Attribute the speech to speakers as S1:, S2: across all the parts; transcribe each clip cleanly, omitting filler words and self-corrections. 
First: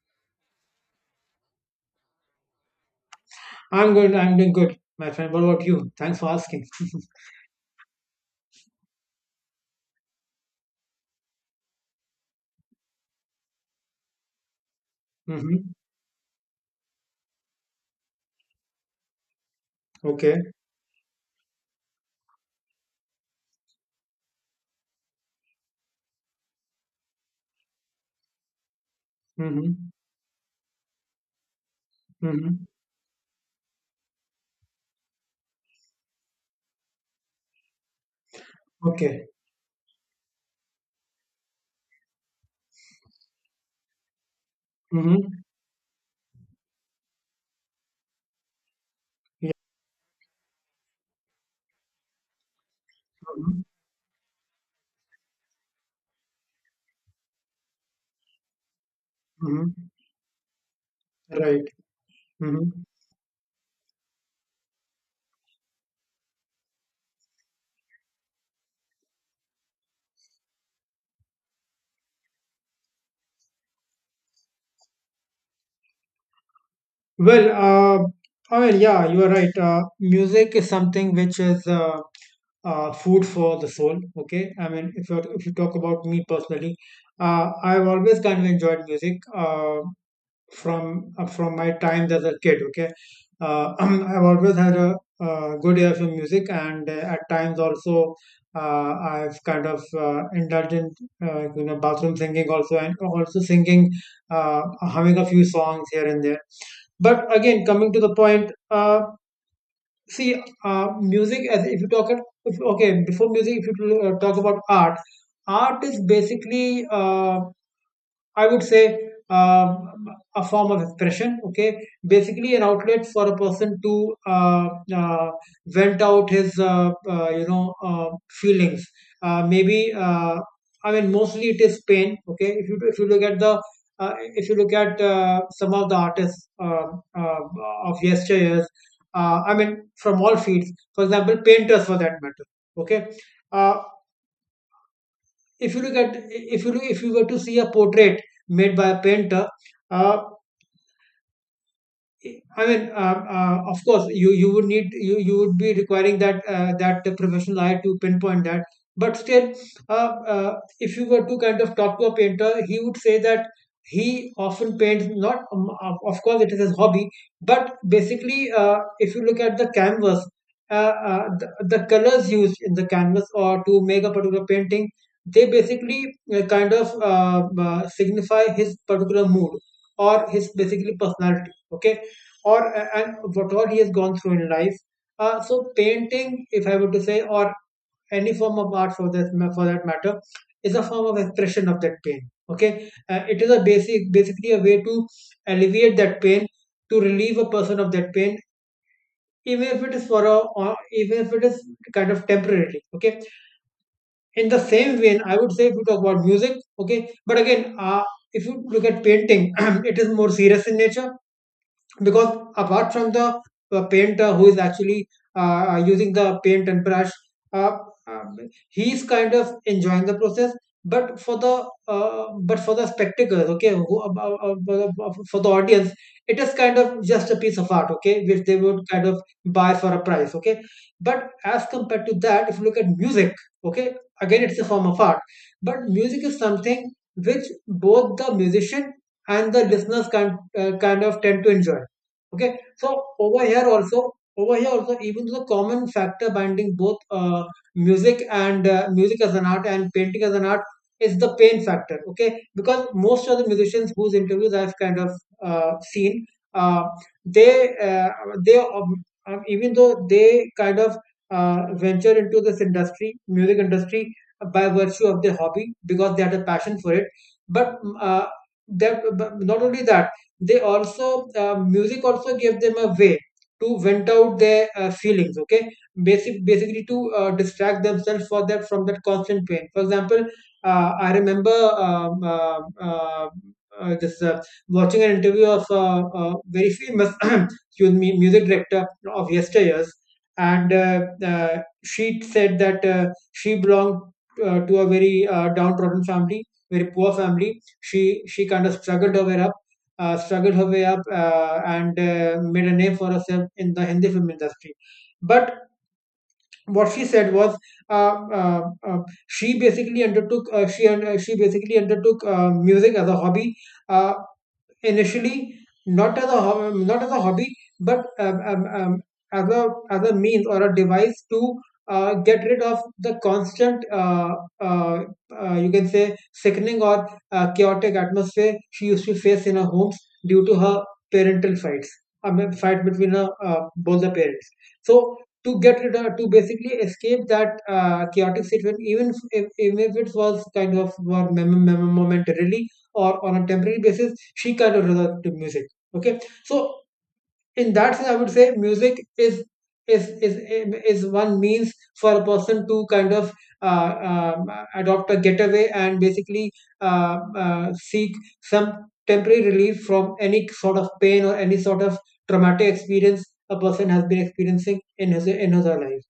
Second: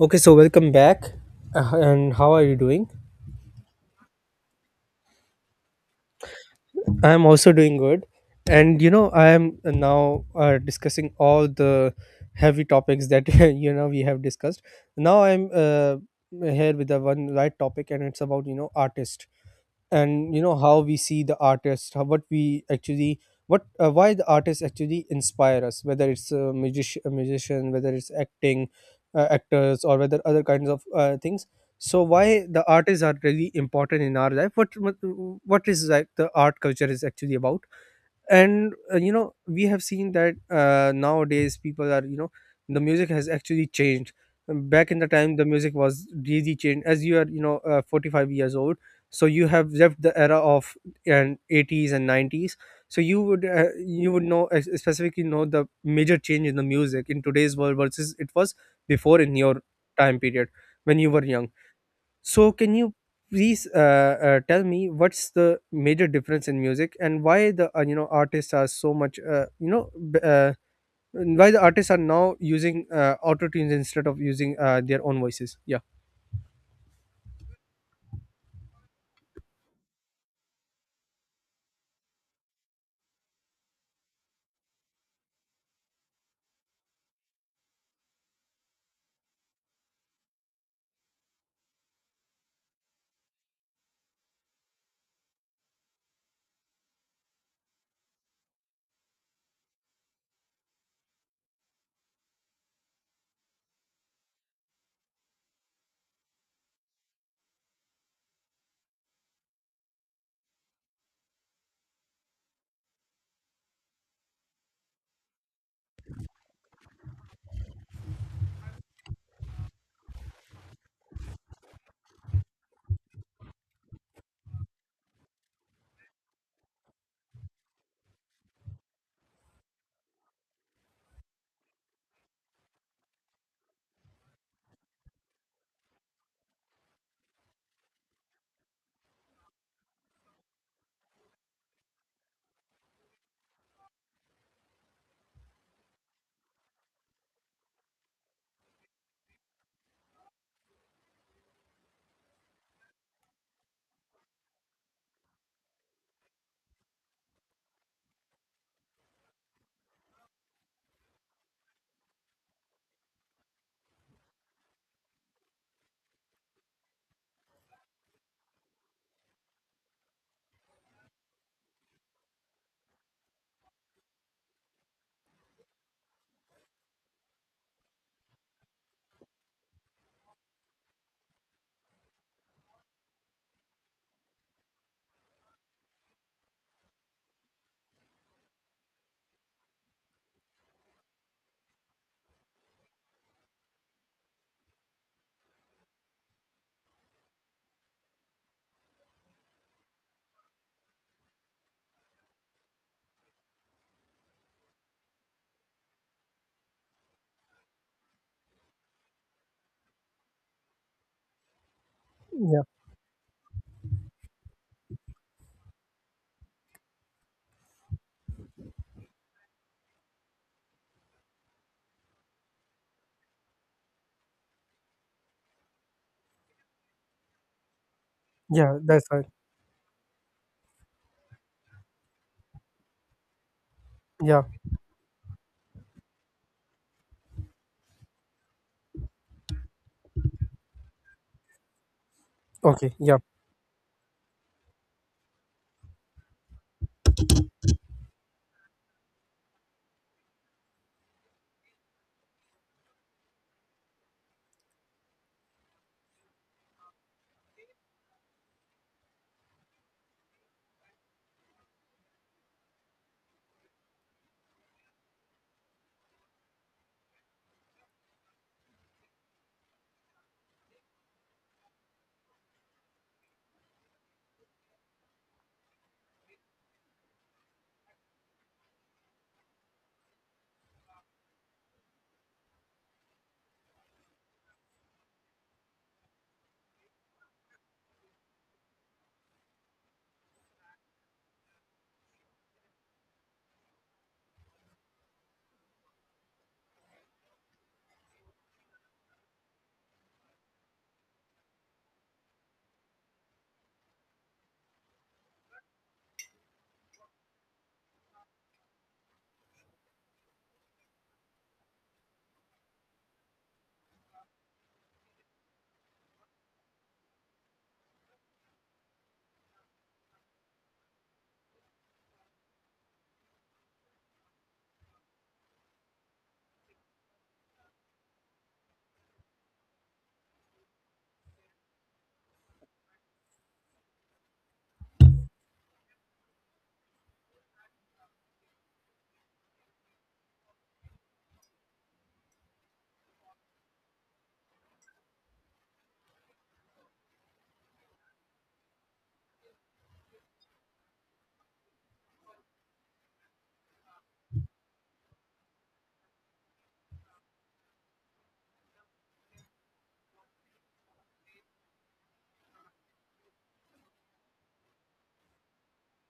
S1: Okay, so welcome back. And how are you doing?
S2: I'm good. I'm doing good, my friend. What about you? Thanks for asking.
S1: I am also doing good. I am now discussing all the heavy topics that we have discussed. Now I'm
S2: Mm-hmm.
S1: here with the one light topic, and it's about artist and you
S2: Okay.
S1: know how we see the artist, what we actually what why the artists actually inspire us, whether it's a musician, whether it's acting, actors,
S2: Mm-hmm.
S1: or whether other kinds of things. So why
S2: Mm-hmm.
S1: the artists are really important in our life, what is like the art culture is actually about. And
S2: Okay.
S1: we have seen that nowadays people are you know the music has actually changed. Back in the time
S2: Mm-hmm.
S1: the music was really changed, as you are you know 45 years old, so you
S2: Yeah.
S1: have left the era of and 80s and 90s, so
S2: Mm-hmm.
S1: you would know specifically know the major change in the music in today's world versus it was before in your
S2: Mm-hmm.
S1: time period when you were young.
S2: Right.
S1: So,
S2: Mm-hmm.
S1: can you please tell me what's the major difference in music and why the artists are so much why the artists are now using auto tunes instead of using their own voices? Yeah.
S2: Well, oh, well, yeah, you are right. Music is something which is food for the soul. Okay. I mean, if you talk about me personally, I've always kind of enjoyed music. From my times as a kid. Okay, I've always had a good ear for music, and at times also, I've kind of indulged in, bathroom singing also, and also singing, humming a few songs here and there. But again, coming to the point, see, music as if you talk at if, okay, before music, if you talk about art, art is basically I would say um, a form of expression. Okay, basically an outlet for a person to uh, vent out his feelings. Maybe, I mean, mostly it is pain. Okay, if you look at some of the artists, uh, of yesteryears, I mean from all fields. For example, painters, for that matter. Okay, uh, if you look at, if you were to see a portrait made by a painter, uh, I mean, of course, you would be requiring that the professional eye to pinpoint that. But still, uh, uh, if you were to kind of talk to a painter, he would say that he often paints not, of course, it is his hobby, but basically, if you look at the canvas, uh, uh, the, the colors used in the canvas or to make a particular painting, they basically kind of signify his particular mood, or his, basically, personality. Okay. Or and what all he has gone through in life. So painting, if I were to say, or any form of art, for that matter, is a form of expression of that pain. Okay, it is basically a way to alleviate that pain, to relieve a person of that pain, even if it is for a, or even if it is kind of temporarily. Okay, in the same vein, I would say, if you talk about music. Okay, but again, if you look at painting, it is more serious in nature, because
S1: Yeah,
S2: apart from the painter who is actually using the paint and brush, uh, um, he is kind of enjoying the process, but for the spectators, okay, who, for the audience, it is kind of just a piece of art, okay, which they
S1: yeah,
S2: would
S1: that's
S2: kind of
S1: right.
S2: buy for a price, okay. But as compared to that, if you look at music, okay, again,
S1: Yeah,
S2: it's a form of art, but music is something which both the musician and the listeners kind of tend to enjoy, okay.
S1: okay,
S2: So
S1: yeah,
S2: over here also over here also, even though the common factor binding both music, and music as an art and painting as an art, is the pain factor, okay, because most of the musicians whose interviews I've kind of seen, uh, they uh, they even though they kind of uh, venture into this industry music industry by virtue of their hobby, because they had a passion for it, but uh, but not only that, they also music also gave them a way to vent out their feelings, okay. Basically to distract themselves for that from that constant pain. For example, I remember, this watching an interview of a very famous excuse me, music director of yesteryears. And uh, she said that, she belonged to a very downtrodden family, very poor family. She she kind of struggled her way up, and made a name for herself in the Hindi film industry. But what she said was, uh, uh, uh, she basically undertook music as a hobby. Uh, Initially, not as a hobby, but as a means, or a device, to get rid of the constant, uh, you can say, sickening, or chaotic atmosphere she used to face in her homes, due to her parental fights. I mean, fight between her, both the parents. So, to get rid of to basically escape that chaotic situation, even if it was kind of more, momentarily, or on a temporary basis, she kind of resort to music, okay. So, in that sense, I would say music is is is one means for a person to kind of uh, um, adopt a getaway, and basically uh, seek some temporary relief from any sort of pain or any sort of traumatic experience a person has been experiencing in his or her life.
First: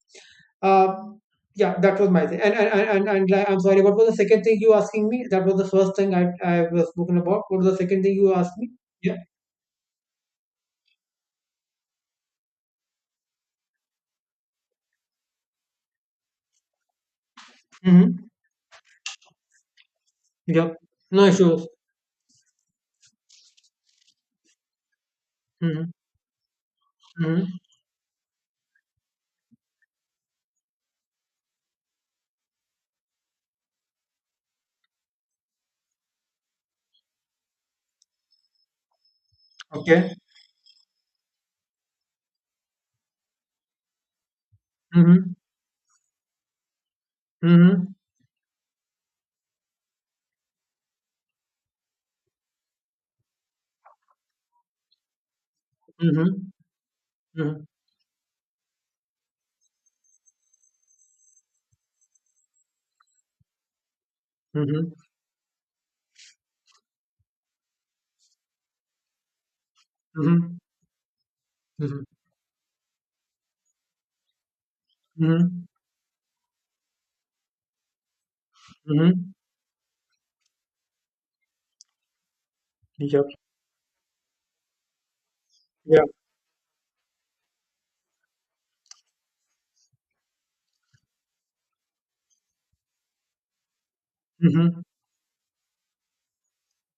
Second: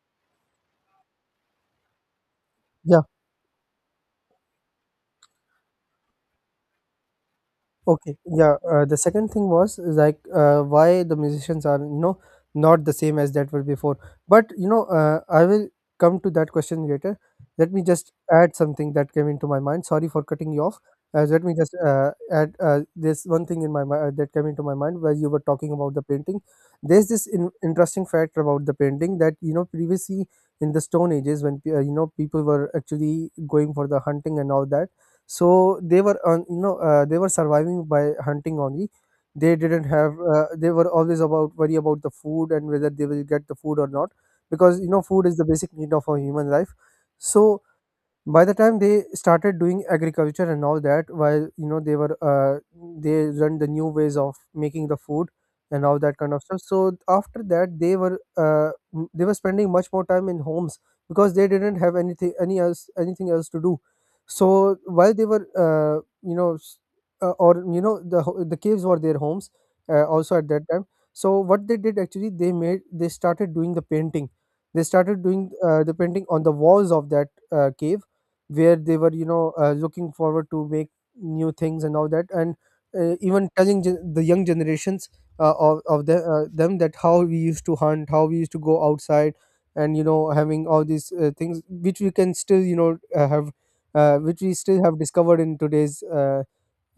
S2: um, yeah, that was my thing. And and, and
S1: yeah.
S2: and and like, I'm sorry, what was the second thing you asking me? That was the first thing I was spoken about. What was the second thing
S1: Okay,
S2: you asked
S1: yeah.
S2: me?
S1: The
S2: Yeah.
S1: second thing was is like why the musicians are you know not the same as that were before. But you know, I will come to that question later. Let me just
S2: Mm-hmm.
S1: add something that came into my mind. Sorry for cutting you
S2: Yeah.
S1: off.
S2: No
S1: Let me
S2: issues.
S1: just add this one thing in my mind that came into my mind while you were talking
S2: Mm-hmm.
S1: about the painting. There's this
S2: Mm-hmm.
S1: interesting fact about the painting that you know previously in the Stone Ages when you know people were actually going for the hunting and all that, so they were on you know they were surviving by hunting only. They didn't
S2: Okay.
S1: have they were always about worry about the food and whether they will get the food or not, because you know food
S2: Mm-hmm.
S1: is the basic need of a human life. So
S2: Mm-hmm.
S1: by the time they started doing agriculture and all that, while you know they were they learned the new ways of making the food and all that kind of
S2: Mm-hmm.
S1: stuff. So after that they were they were spending much more time in homes because they didn't have anything any else anything else to do. So
S2: Mm-hmm.
S1: while they were or you know the the caves were their homes also at
S2: Mm-hmm.
S1: that time. So what they did
S2: Mm-hmm.
S1: actually they made they started doing the painting. They started doing
S2: Mm-hmm.
S1: the painting on the walls of that cave where they were you
S2: Mm-hmm.
S1: know looking forward to make new things and all that, and
S2: Yep.
S1: even telling the young generations
S2: Yeah.
S1: them that how we used to hunt, how we used to go outside and you know having all these things which we can still you know have which we
S2: Mm-hmm.
S1: still have discovered in today's uh,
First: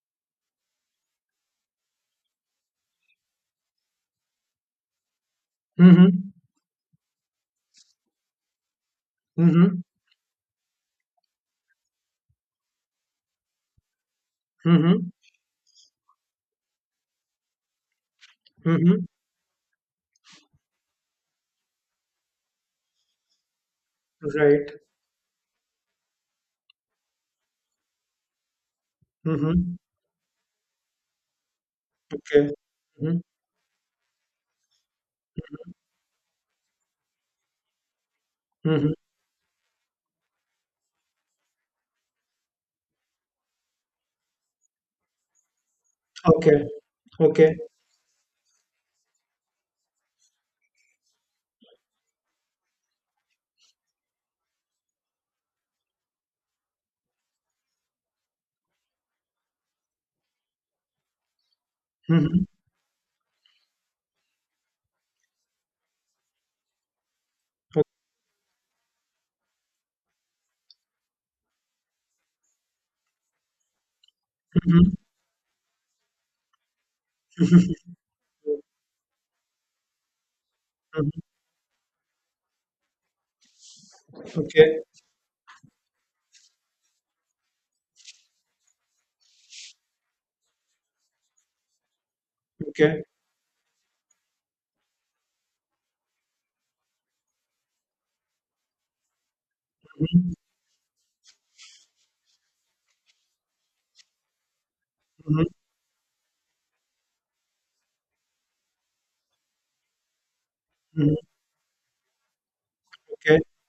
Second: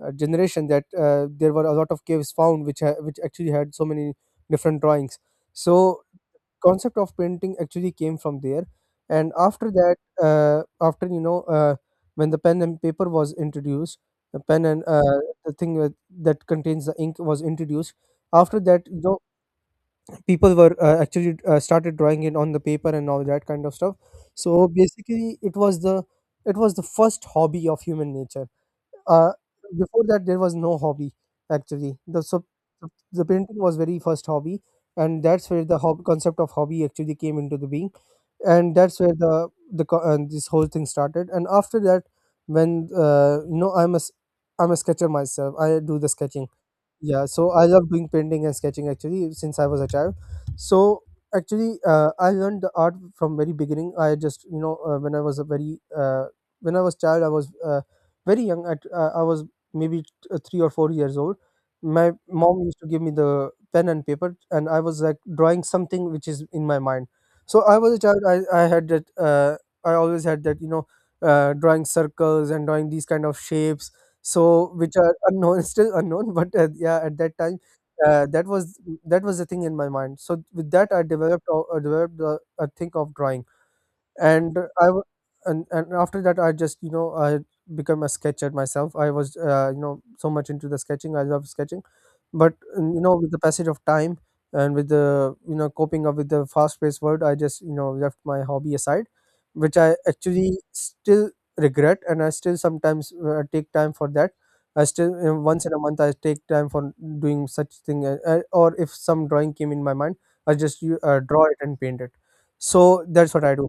S1: uh, generation, that there were a lot of caves found which which actually had so many different drawings. So
S2: Mm-hmm.
S1: concept of painting actually came from there, and after
S2: Mm-hmm.
S1: that after you know when the pen and paper was introduced, the pen and
S2: Mm-hmm.
S1: the thing with, that contains the ink was introduced. After that you
S2: Mm-hmm.
S1: know people were actually started drawing it on the paper and all that kind of stuff. So
S2: Right.
S1: basically it was the first hobby of human nature. Uh,
S2: Mm-hmm.
S1: before that there was no hobby actually the so
S2: Okay. Mm-hmm.
S1: the painting was very first hobby, and that's where the concept of hobby actually came into the being, and
S2: Mm-hmm.
S1: that's where the this whole thing started. And after that when you know I'm a sketcher myself, I do the sketching.
S2: Okay.
S1: Yeah, so
S2: Okay.
S1: I love doing painting and sketching actually since I was a child. So actually, I learned the art from very beginning. I just you know when I was a very when I was child, I was very young. At I was maybe 3 or 4 years old. My
S2: Mm-hmm.
S1: mom used to give me the pen and paper, and I was like drawing something which is in my mind. So I
S2: Okay.
S1: was a child. I had that. I always had that you know drawing circles and drawing these kind of shapes so which are unknown still unknown, but yeah at that time
S2: Mm-hmm.
S1: uh, that was that was the thing in my mind. So with that
S2: Mhm.
S1: I developed a thing of drawing. And
S2: Okay.
S1: and after that I just you know I become a sketcher myself. I was you know so much into the sketching. I love sketching, but you
S2: Okay.
S1: know with the passage of time and with the you know coping up with the fast paced world, I just you know left my hobby aside, which I
S2: Mhm.
S1: actually still regret, and I still sometimes take time for that. I still you know,
S2: Mhm.
S1: once in a month I take time for doing such thing, or if some drawing came in my mind, I just
S2: Mhm.
S1: draw it and paint it. So that's
S2: Okay.
S1: what I do,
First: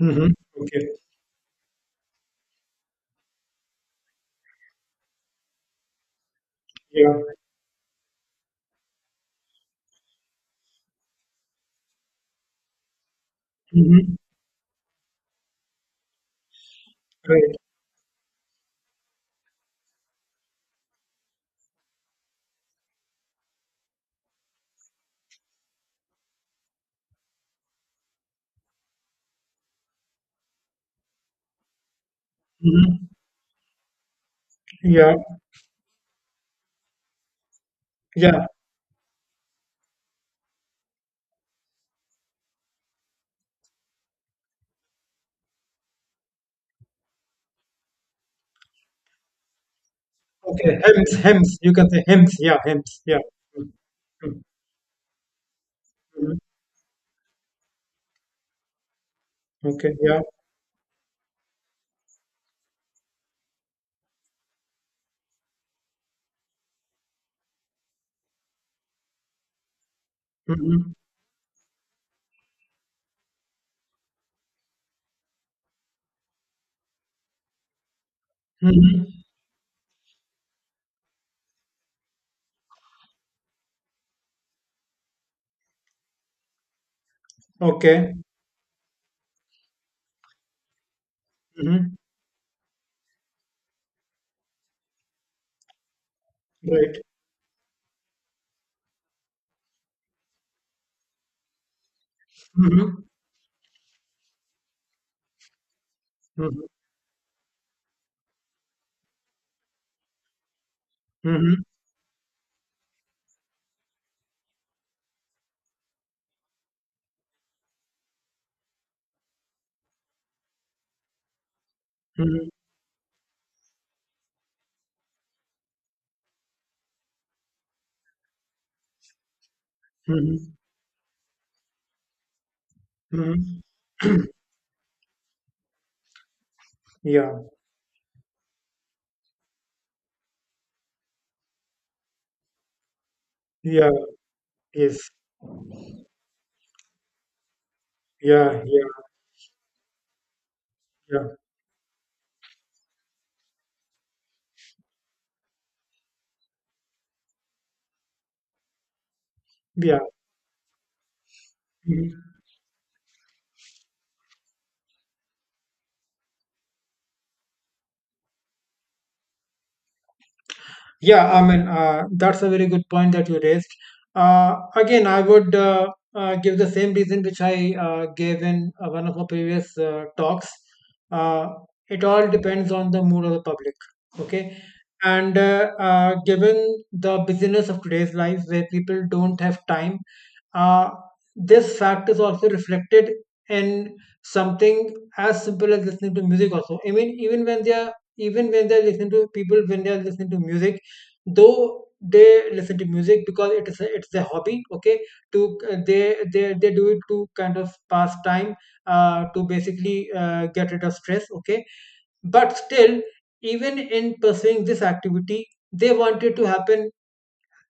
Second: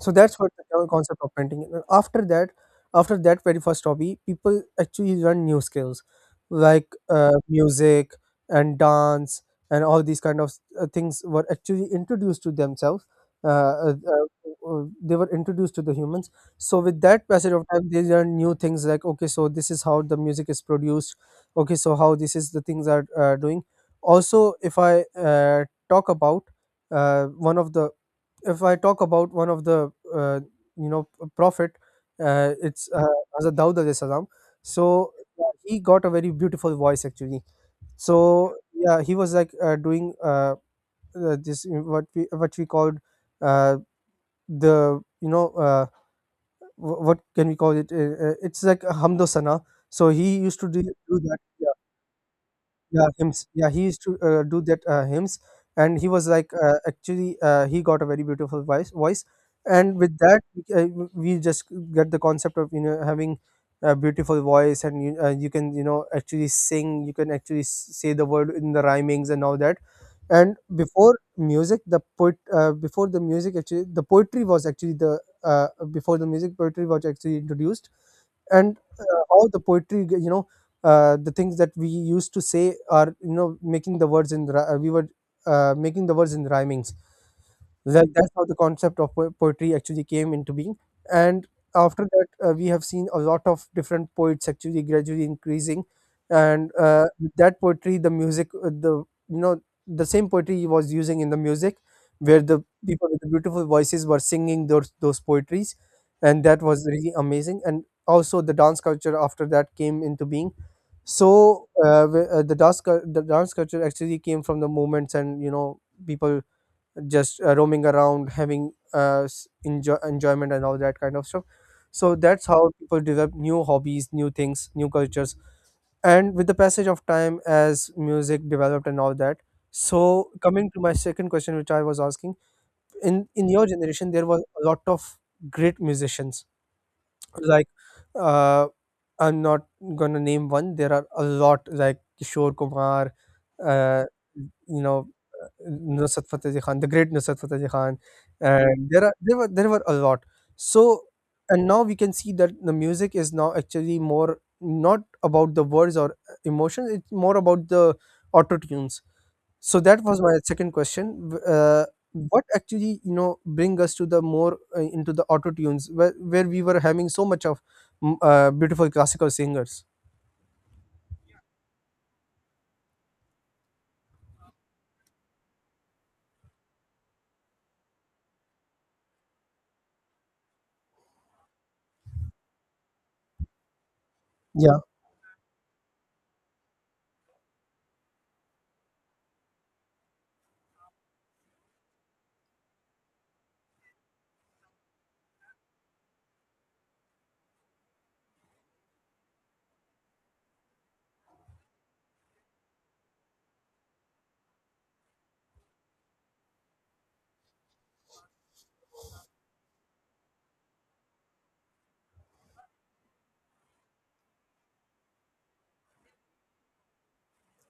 S1: so that's what the
S2: Okay.
S1: concept of painting is. And after that, after that very first hobby, people actually learn new skills like
S2: Yeah.
S1: music and dance and all these kind of things were actually introduced to themselves. Uh, uh,
S2: Mhm.
S1: uh, they were introduced to the humans. So with that passage
S2: Right.
S1: of time, they learn new things like okay, so this is how the music is produced. Okay, so how this is the things are doing. Also, if I talk about one of the if I talk about one of the prophet, it's
S2: Mhm.
S1: Hazrat Daud alayhi salam. So
S2: Yeah.
S1: yeah, he got a very beautiful voice actually. So
S2: Yeah.
S1: yeah, he was like doing this what we called uh, the you know what can we call it? It's like a hamdosana. So he used to
S2: Okay. Hems.
S1: do that.
S2: Hems. You
S1: Yeah.
S2: can say hems. Yeah. Hems.
S1: Yeah,
S2: Yeah.
S1: hymns. Yeah, he used to
S2: Mhm.
S1: do that hymns, and he was
S2: Mhm.
S1: like actually he got a very beautiful voice.
S2: Okay.
S1: And with
S2: Yeah.
S1: that uh, we just get the concept of you know having a beautiful voice, and you you can you know actually sing. You can actually say the word in the rhymings and all that. And
S2: Mhm.
S1: before music, the poet before the music actually the poetry was actually the before the music poetry was actually introduced, and
S2: Mhm.
S1: all the poetry you know the things that we used to say are you know making the words in we were making the words in rhymings, that
S2: Okay.
S1: that's how the concept of poetry actually came into being. And
S2: Mhm.
S1: after that we have seen a lot of different poets actually gradually increasing, and
S2: Right.
S1: with that poetry the music the you know the same poetry he was using in the music, where the
S2: Mhm.
S1: people with the beautiful voices were singing those poetries, and that
S2: Mhm.
S1: was really amazing. And also the dance culture after that came into being.
S2: Mhm.
S1: So the the dance culture actually came from the movements and you know people just roaming around having enjoyment and all that kind of stuff. So that's
S2: Mhm.
S1: how people develop new hobbies, new things, new cultures. And with the passage of time as music developed and all that, so
S2: Mhm.
S1: coming to my second question which I was asking, in
S2: Mhm.
S1: your generation there was a lot of great musicians
S2: Yeah.
S1: like uh, I'm not gonna name one. There are a lot, like Kishore Kumar,
S2: Yeah.
S1: uh, you know,
S2: Yes.
S1: Nusrat Fateh Ali Khan, the great Nusrat Fateh Ali Khan,
S2: Yeah. Yeah.
S1: and there were a lot. So
S2: Yeah.
S1: and now we can see that the music is now actually more not about the words or emotions. It's more about the auto tunes. So
S2: Yeah.
S1: that was my second question.
S2: Mhm.
S1: What actually you know bring us to the more into the auto tunes, where we were having so much of beautiful classical singers.
S2: Yeah, I mean, that's a very good point that you raised. Again, I would give the same reason which I gave in one of my previous talks. Uh, it all depends on the mood of the public, okay?
S1: Yeah,
S2: And given the busyness of today's life where people don't have time, uh, this fact is also reflected in something as simple as listening to music also. I mean, even when they're listening to people when they're listening to music, though they listen to music because it's a hobby, okay. To they do it to kind of pass time, to basically get rid of stress, okay. But still, even in pursuing this activity, they want it to happen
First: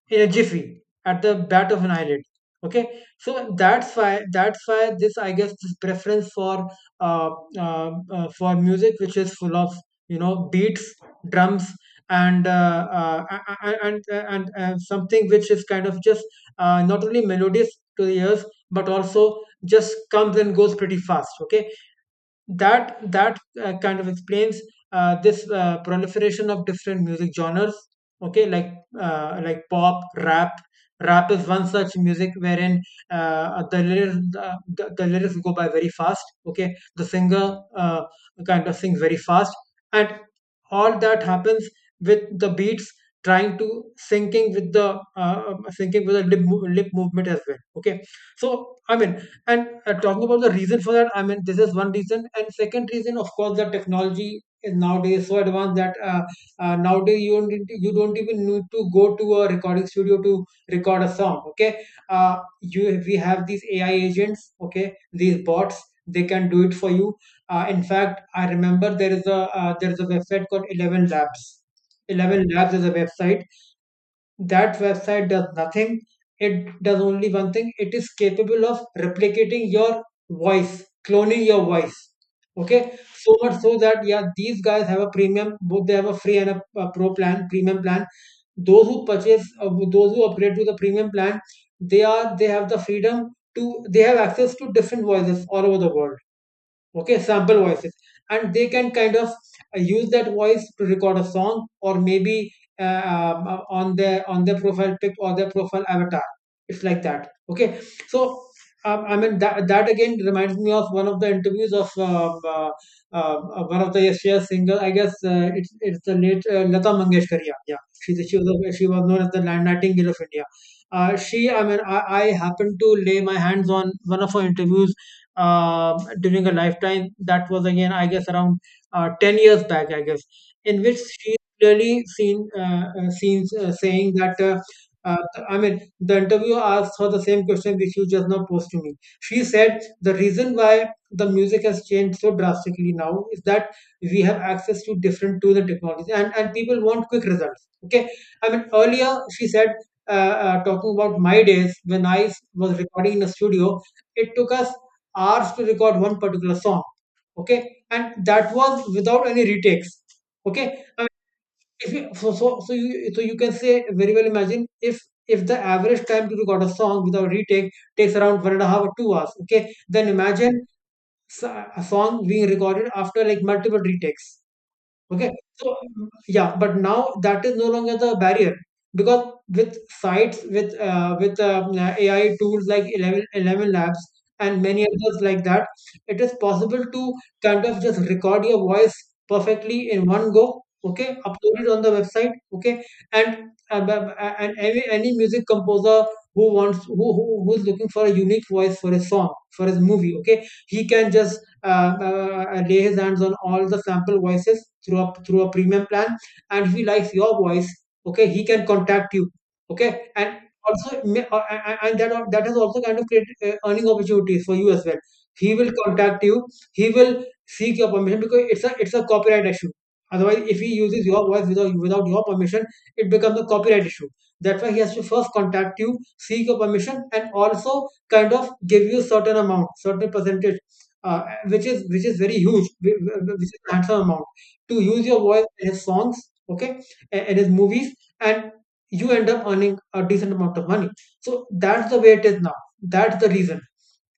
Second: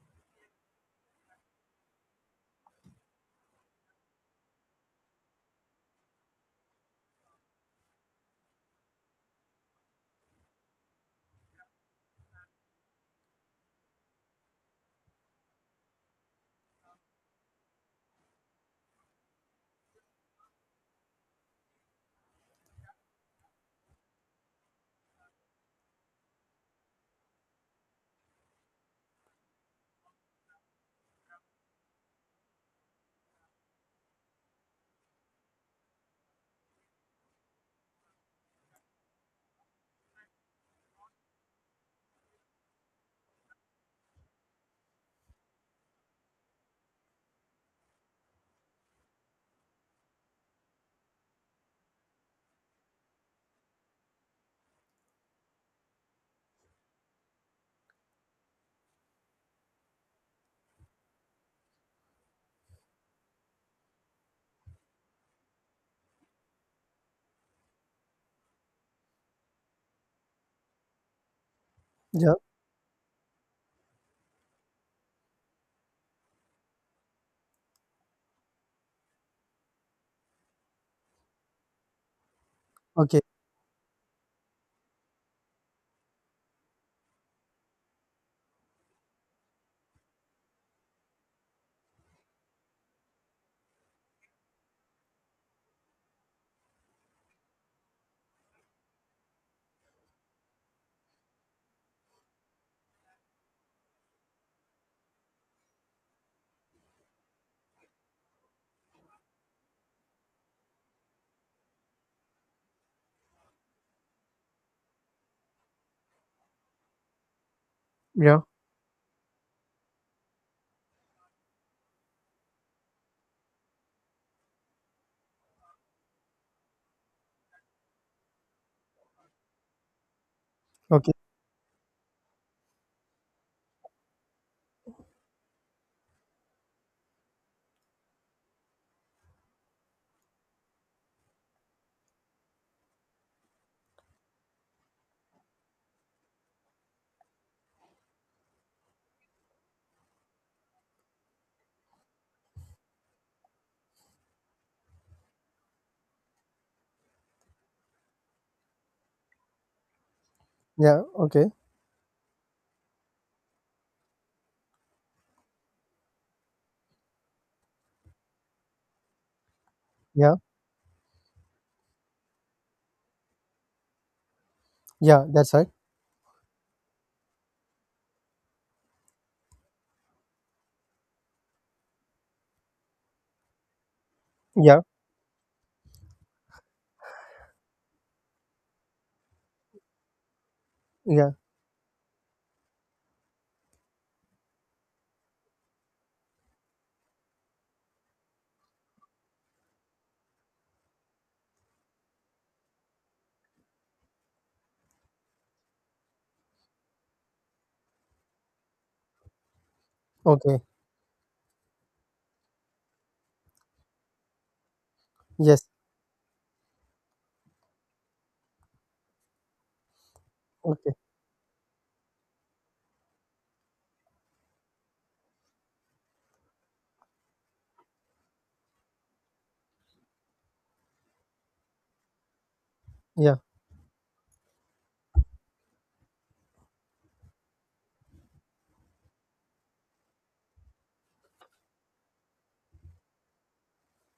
S2: in a jiffy, at the bat of an eyelid, okay. So that's why, this, I guess, this preference for, uh, music which is full of, beats, drums, and something which is kind of just not only melodious to the ears, but also just comes and goes pretty fast, okay. That kind of explains this proliferation of different music genres, okay, like, pop, rap. Rap is one such music wherein uh, the lyrics go by very fast, okay. The singer kind of sings very fast, and all that happens with the beats, trying to, syncing with the syncing with the lip movement as well, okay. So, I mean, and talking about the reason for that, I mean, this is one reason. And, second reason, of course, the technology is nowadays so advanced that nowadays you don't need to- you don't even need to go to a recording studio to record a song. Okay, uh, you we have these AI agents. Okay, these bots, they can do it for you. In fact, I remember there is a, website called Eleven Labs.
S1: yeah,
S2: Eleven Labs is a website. That website does nothing, it does only one thing: it is capable of replicating your voice, cloning your voice. Okay,
S1: okay,
S2: so much so that, yeah, these guys have a premium both, they have a free and a pro plan, premium plan. Those who purchase, those who upgrade to the premium plan, they have the freedom to, they have access to different voices all over the world. Okay, sample voices. And they can kind of use that voice to record a song, or maybe on their profile pic or their profile avatar. It's like that. Okay, so I mean, that again reminds me of one of the interviews of one of the yeshia singer, I guess, it's the late, Lata Mangeshkar. Yeah, yeah, she
S1: yeah,
S2: was she was known as the Nightingale of India. She, I mean, I happened to lay my hands on one of her interviews during her lifetime. That was again, I guess, around 10 years back, I guess, in which
S1: okay,
S2: she clearly seen seen saying that. Uh, I mean, the interviewer asked her the same question which you just now posed to me. She said the reason why the music has changed so drastically now is that we have access to different tools and technologies, and people want quick results. Okay, I mean, earlier she said, talking about my days when I was recording in a studio, it took us hours to record one particular song. Okay, and that was without any retakes. Okay,
S1: yeah, okay,
S2: if you so so, so you can say, very well imagine if the average time to record a song without retake takes around 1.5 or 2 hours. Okay, then
S1: yeah,
S2: imagine a song being recorded after, like, multiple retakes.
S1: yeah,
S2: Okay.
S1: that's right.
S2: So, yeah, but now that is no longer the barrier, because with sites with AI tools like Eleven Labs and
S1: Yeah,
S2: many others like that, it is possible to kind of just record your voice perfectly in one go. Okay,
S1: yeah,
S2: upload it on the website. Okay, and any music composer who wants who who's looking for a unique voice for his song, for his movie. Okay, he can just lay his hands on all the sample voices through a premium plan, and if he likes your voice, okay, he can contact you. Okay, and
S1: okay,
S2: that has also kind of created, earning opportunities for you as well. He
S1: yes,
S2: will contact you, he will seek your permission, because it's a copyright issue. Otherwise, if he
S1: okay,
S2: uses your voice without your permission, it becomes a copyright issue. That's why he has to first contact you, seek your permission, and also kind of give you certain amount, certain percentage, uh, which is very huge, whi- whi-
S1: yeah,
S2: which is a handsome amount to use your voice in his songs, okay, in his movies, and you end up earning a decent amount of money. So that's the way it is now. That's the reason.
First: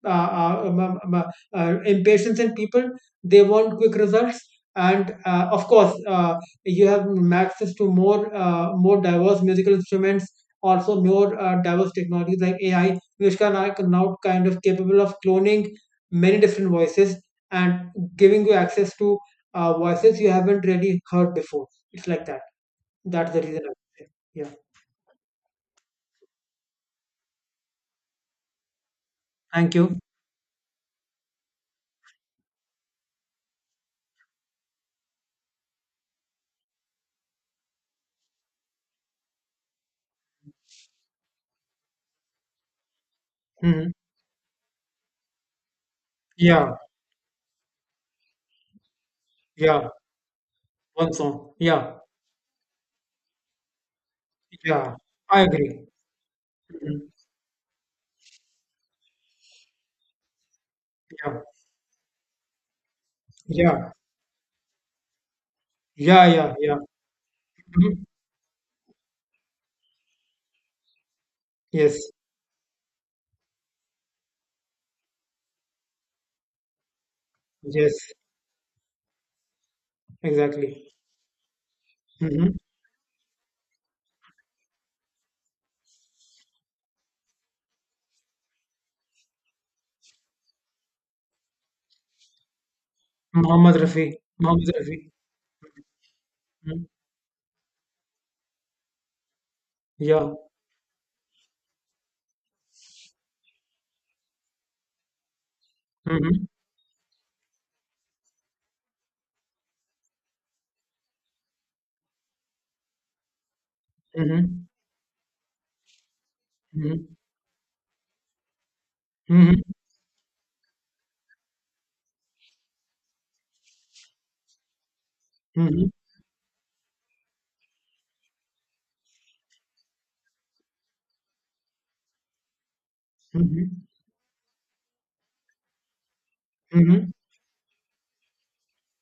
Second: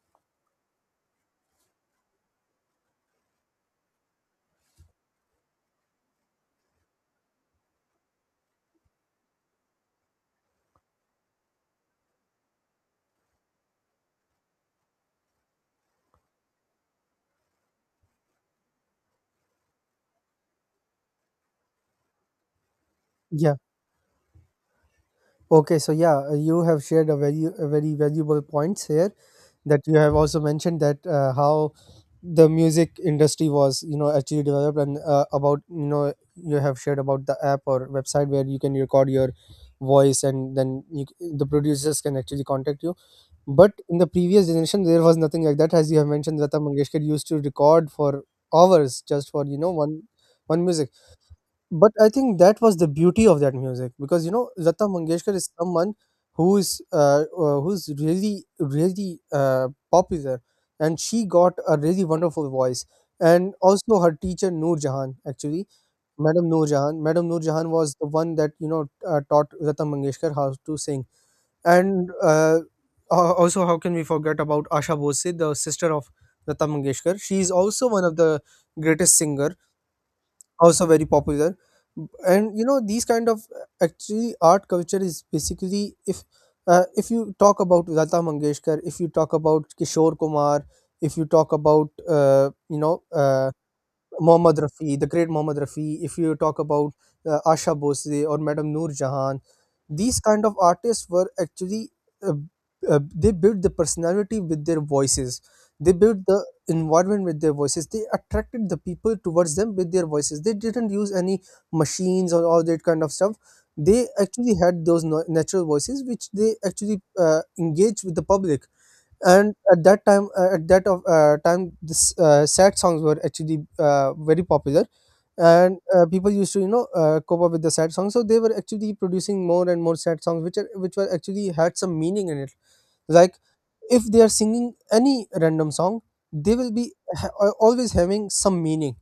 S2: Uh, uh, um, um, um, uh, Impatience in people, they want quick results, and of course, you have access to more, more diverse musical instruments. Also, more diverse technologies like AI, which can are now kind of capable of cloning many different voices, and giving you access to voices you haven't really heard before. It's like that. That's the
S1: yeah.
S2: reason, I would say. Yeah.
S1: Okay, so yeah, you have shared a very valuable points here
S2: Thank
S1: that you
S2: you.
S1: have also mentioned that how the music industry was actually developed, and about you have shared about the app or website where you can record your voice, and then the producers can actually contact you. But
S2: Hmm.
S1: in the previous generation there was nothing like that, as you have mentioned Lata
S2: Yeah.
S1: Mangeshkar used to record for hours just for
S2: Yeah.
S1: one music.
S2: One song. Yeah.
S1: But I think that was the beauty of that music, because Lata
S2: Yeah.
S1: Mangeshkar
S2: I
S1: is
S2: agree.
S1: someone
S2: Mhm.
S1: who's really really popular, and she
S2: Yeah.
S1: got a really wonderful voice. And
S2: Yeah.
S1: also her teacher Noor Jahan, actually,
S2: Yeah.
S1: Madam
S2: Yeah.
S1: Noor
S2: Yeah.
S1: Jahan. Madam Noor Jahan was
S2: Mhm.
S1: the one that taught Lata Mangeshkar how to sing.
S2: Yes.
S1: And also, how can we forget about Asha Bose, the sister of Lata Mangeshkar? She is also one
S2: Yes.
S1: of the greatest singer, also
S2: Exactly.
S1: very popular.
S2: Hmm.
S1: And these kind of actually art culture is basically if you talk about Lata Mangeshkar, if you talk about Kishore Kumar, if you talk about
S2: Muhammad Rafi.
S1: Mohammad
S2: Muhammad Rafi.
S1: Rafi, the great Mohammad Rafi, if you talk
S2: Mhm.
S1: about Asha Bose or Madam Noor Jahan, these
S2: Yeah.
S1: kind of artists were actually uh, they built the personality with their voices. They built the
S2: Hmm.
S1: environment with their voices. They attracted the people towards them with their voices. They didn't use any machines or all that kind of stuff. They actually
S2: Hmm.
S1: had those natural voices, which they actually
S2: Hmm.
S1: engaged with the public. And
S2: Hmm.
S1: at that time, at that of time, this sad songs were actually very popular, and
S2: Hmm.
S1: people used to cope up with the sad songs, so they were actually producing more and more sad songs which are which were actually had some meaning in it, like
S2: Hmm.
S1: if they are singing any random song, they will be
S2: Hmm.
S1: always having some meaning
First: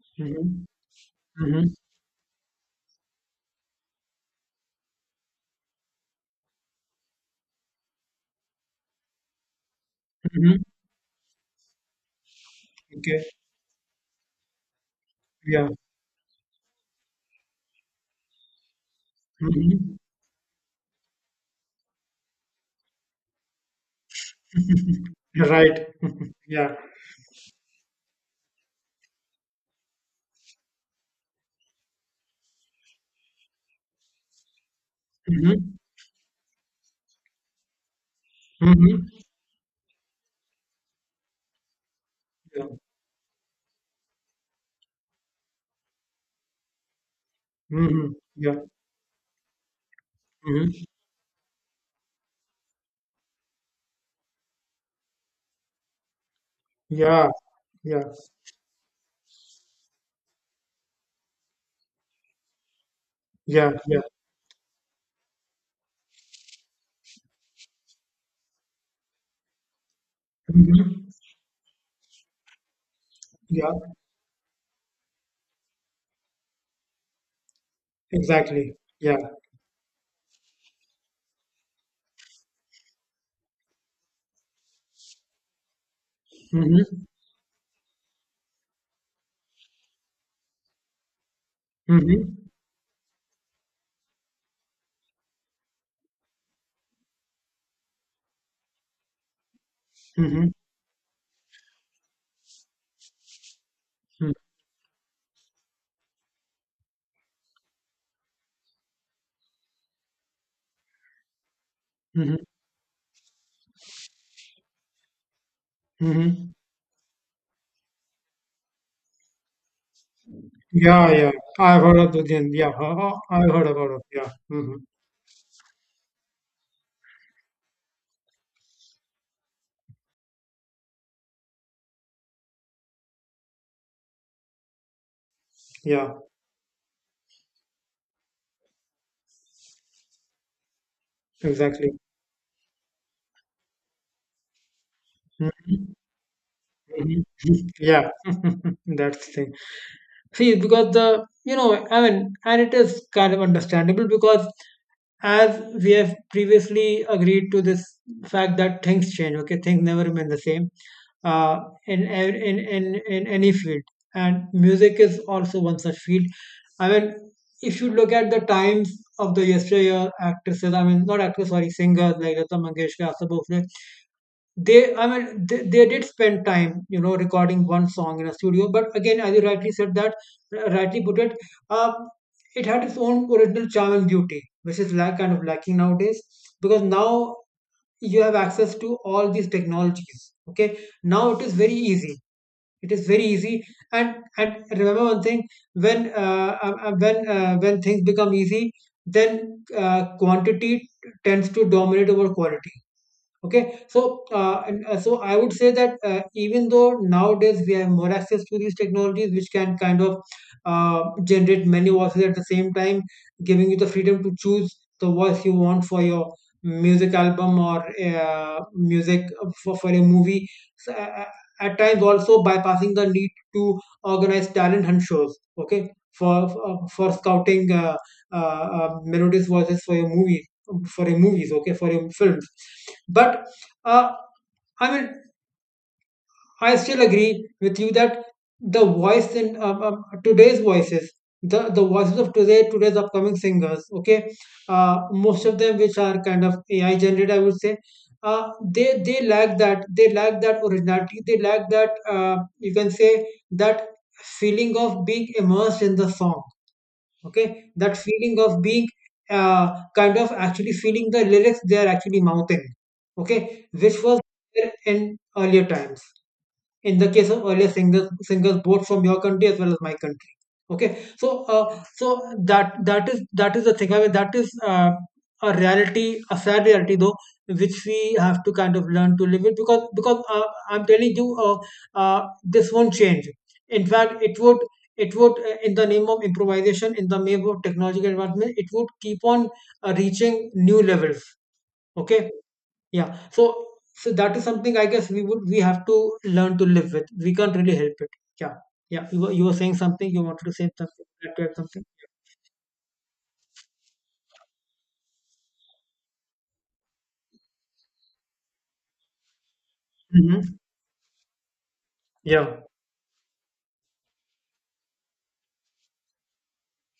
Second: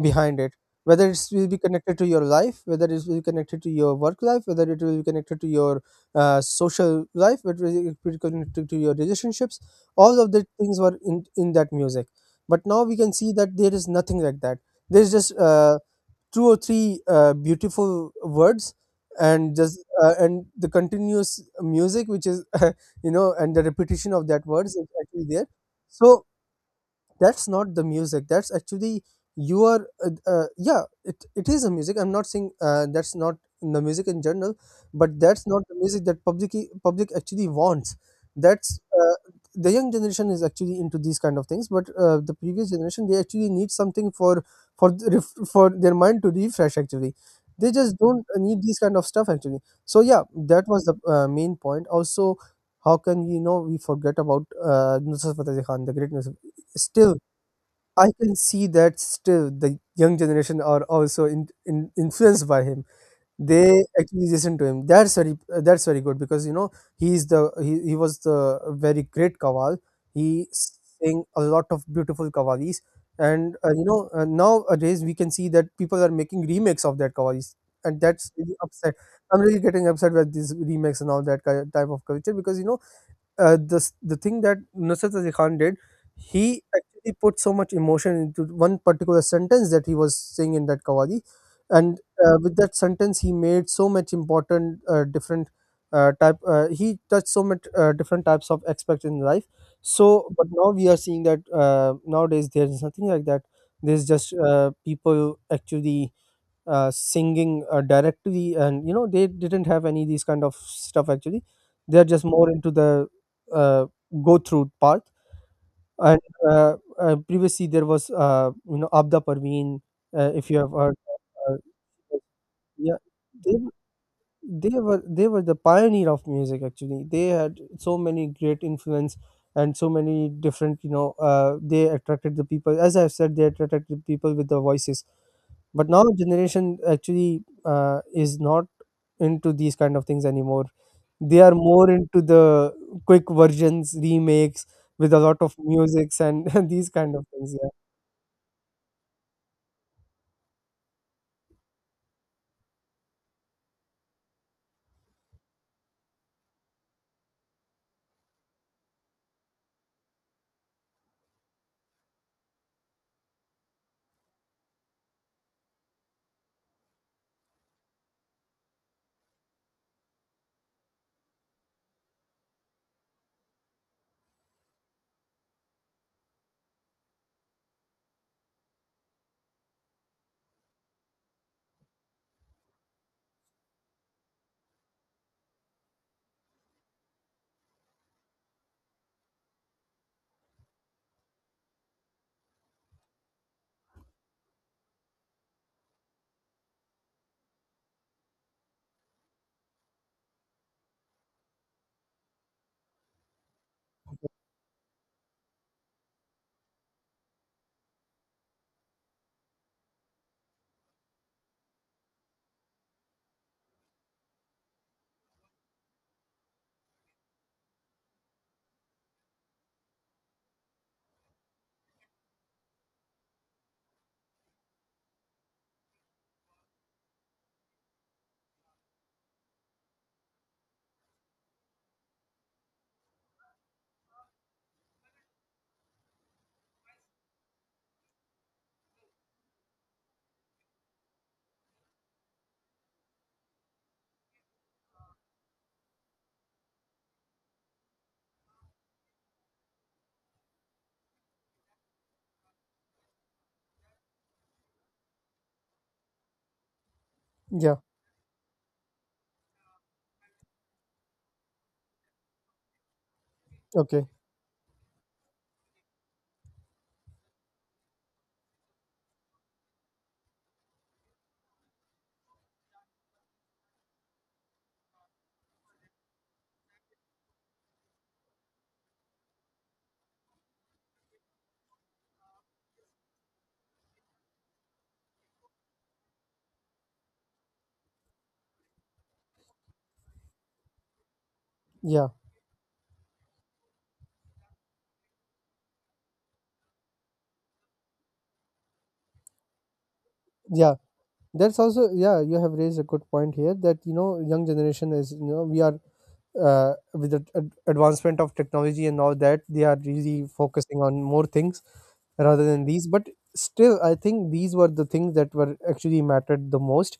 S1: behind it,
S2: Hmm.
S1: whether it will be
S2: Hmm.
S1: connected to your life, whether it will be connected to your work life, whether it will be connected to your social life, whether it will be connected to your relationships, all of the
S2: Hmm.
S1: things were in that music. But now we can
S2: Okay.
S1: see that there is nothing like that. There's just
S2: Yeah.
S1: two or three beautiful words, and just
S2: Mhm.
S1: and the continuous music, which is and the repetition of that words is actually there.
S2: You're right.
S1: So
S2: Yeah.
S1: that's not the music. That's actually you are yeah, it is a music. I'm not saying that's not in the music in general, but that's not
S2: Mhm.
S1: the music that public actually wants. That's
S2: Mhm.
S1: the young generation is actually into these kind of things, but the
S2: Yeah.
S1: previous generation, they actually need something for for their mind to refresh actually. They just
S2: Mhm.
S1: don't need
S2: Yeah.
S1: these kind of stuff actually. So yeah, that
S2: Mhm.
S1: was the main point also. How can we forget about Nusrat Fateh Ali Khan, the great Nusrat. Still,
S2: Yeah. Yeah.
S1: I can see that still the young generation are also influenced by him.
S2: Yeah.
S1: They
S2: Yeah.
S1: actually listen to him. That's very good, because he was the very great Kawal. He
S2: Mhm.
S1: sang a lot of beautiful Kawalis, and
S2: Yeah.
S1: nowadays we can see that people are making remakes of that Kawalis, and that's really
S2: Exactly.
S1: upset.
S2: Yeah.
S1: I'm really getting upset with these remakes and all that type of culture, because the thing that Nusrat Ali Khan did, he
S2: Mhm.
S1: actually put so much emotion into one particular sentence that he was saying in that kawali. And
S2: Mhm.
S1: with that sentence, he made so much important different type. He touched so much different types of aspects in life. So, but
S2: Mhm.
S1: now we are seeing that nowadays there is nothing like that. There's
S2: Mhm.
S1: just people actually singing directly, and they didn't have any these kind of stuff actually. They're just
S2: Mhm.
S1: more into the uh, go through part, and
S2: Mhm.
S1: previously there was Abda Parveen. If you have heard,
S2: Yeah. Yeah.
S1: uh,
S2: I've heard of Dudyan. Yeah.
S1: yeah,
S2: I've
S1: they
S2: heard about it. Yeah. Mhm.
S1: they were the pioneer of music actually. They had so many great influence, and so many different they attracted the people, as I've said, they attracted the people with their voices. But now
S2: Yeah.
S1: generation actually is not into these kind of things anymore. They are more
S2: Exactly.
S1: into the quick versions, remakes, with a lot of
S2: Mhm.
S1: musics and these kind
S2: Mhm.
S1: of things. Yeah.
S2: Yeah. That's the thing. See, because I mean, and it is kind of understandable, because as we have previously agreed to this fact that things change, okay, things never remain the same, uh, in, ev- in any field. And music is also one such field. I mean, if you look at the times of the yesteryear actresses, I mean, not actresses, sorry, singers like Lata Mangeshkar, Asa Bhosle, they I mean they did spend time, you know, recording one song in a studio, but again, as you rightly said, that rightly put it, uh, it had its own original charm and beauty, which is lack kind of lacking nowadays, because now you have access to all these technologies. Okay, now it is very easy, it is very easy. And remember one thing: when when things become easy, then quantity tends to dominate over quality. Okay, so so I would say that even though nowadays we have more access to these technologies, which can kind of generate many voices at the same time, giving you the freedom to choose the voice you want for your music album, or music, for a movie, so, at times also bypassing the need to organize talent hunt shows, okay, for scouting melodious voices for your movies, for your movies, okay, for your films. But uh, I mean, I still agree with you that the voice in today's voices, the voices of today, today's upcoming singers, okay, most of them which are kind of AI generated, I would say, they lack that originality, they lack that, you can say, that feeling of being immersed in the song. Okay,
S1: Yeah,
S2: that feeling of being uh, kind of actually feeling the lyrics they are actually mouthing. Okay, which
S1: okay,
S2: was there in earlier times, in the case of earlier singers both from your country as well as my country. Okay, so so that is the thing, I mean, that is a reality, a sad reality, though, which we have to kind of learn to live with, because I'm telling you, uh, this won't change. In fact, it would, in the name of improvisation, in the name of technological advancement, it would keep on reaching new levels.
S1: yeah,
S2: Okay, yeah. So that is something, I guess, we have to learn to live with. We can't really help it. Yeah. Yeah. You were saying something, you wanted to say
S1: yeah,
S2: something, like, to add
S1: that's
S2: something.
S1: also yeah, you have raised a good point here, that young generation is, we are with the advancement of technology and all that, they are really
S2: Hmm.
S1: focusing on more things rather
S2: Yeah.
S1: than these. But still I think these were the things that were actually mattered the most.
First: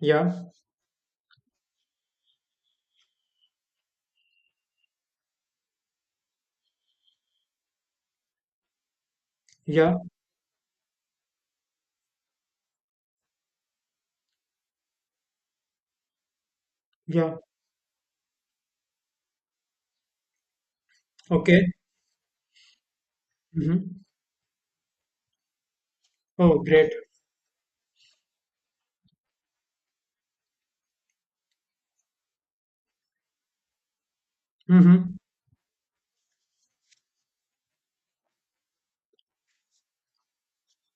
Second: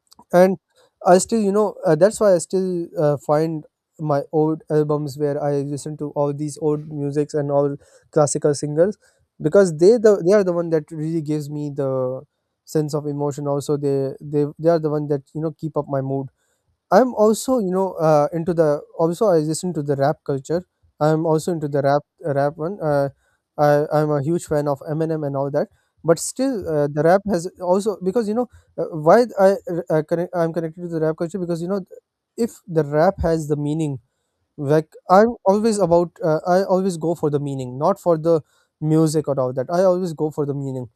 S2: Yeah.
S1: And I still that's why I still find my old albums where I listen to all these old musics and all classical singers, because
S2: Yeah.
S1: they are the one that really gives me the sense of emotion. Also they are the one that keep up my mood. I'm
S2: Yeah.
S1: also, into the also I listen to the rap culture. I'm also into
S2: Okay.
S1: the rap, rap one. I
S2: Hmm.
S1: I'm a huge fan of Eminem and all that. But
S2: Oh,
S1: still,
S2: great.
S1: the rap has also, because uh, why I I'm connected to the rap culture, because if the rap has the meaning, like
S2: Hmm.
S1: I always go for the meaning, not for the music or all that. I always go for the meaning,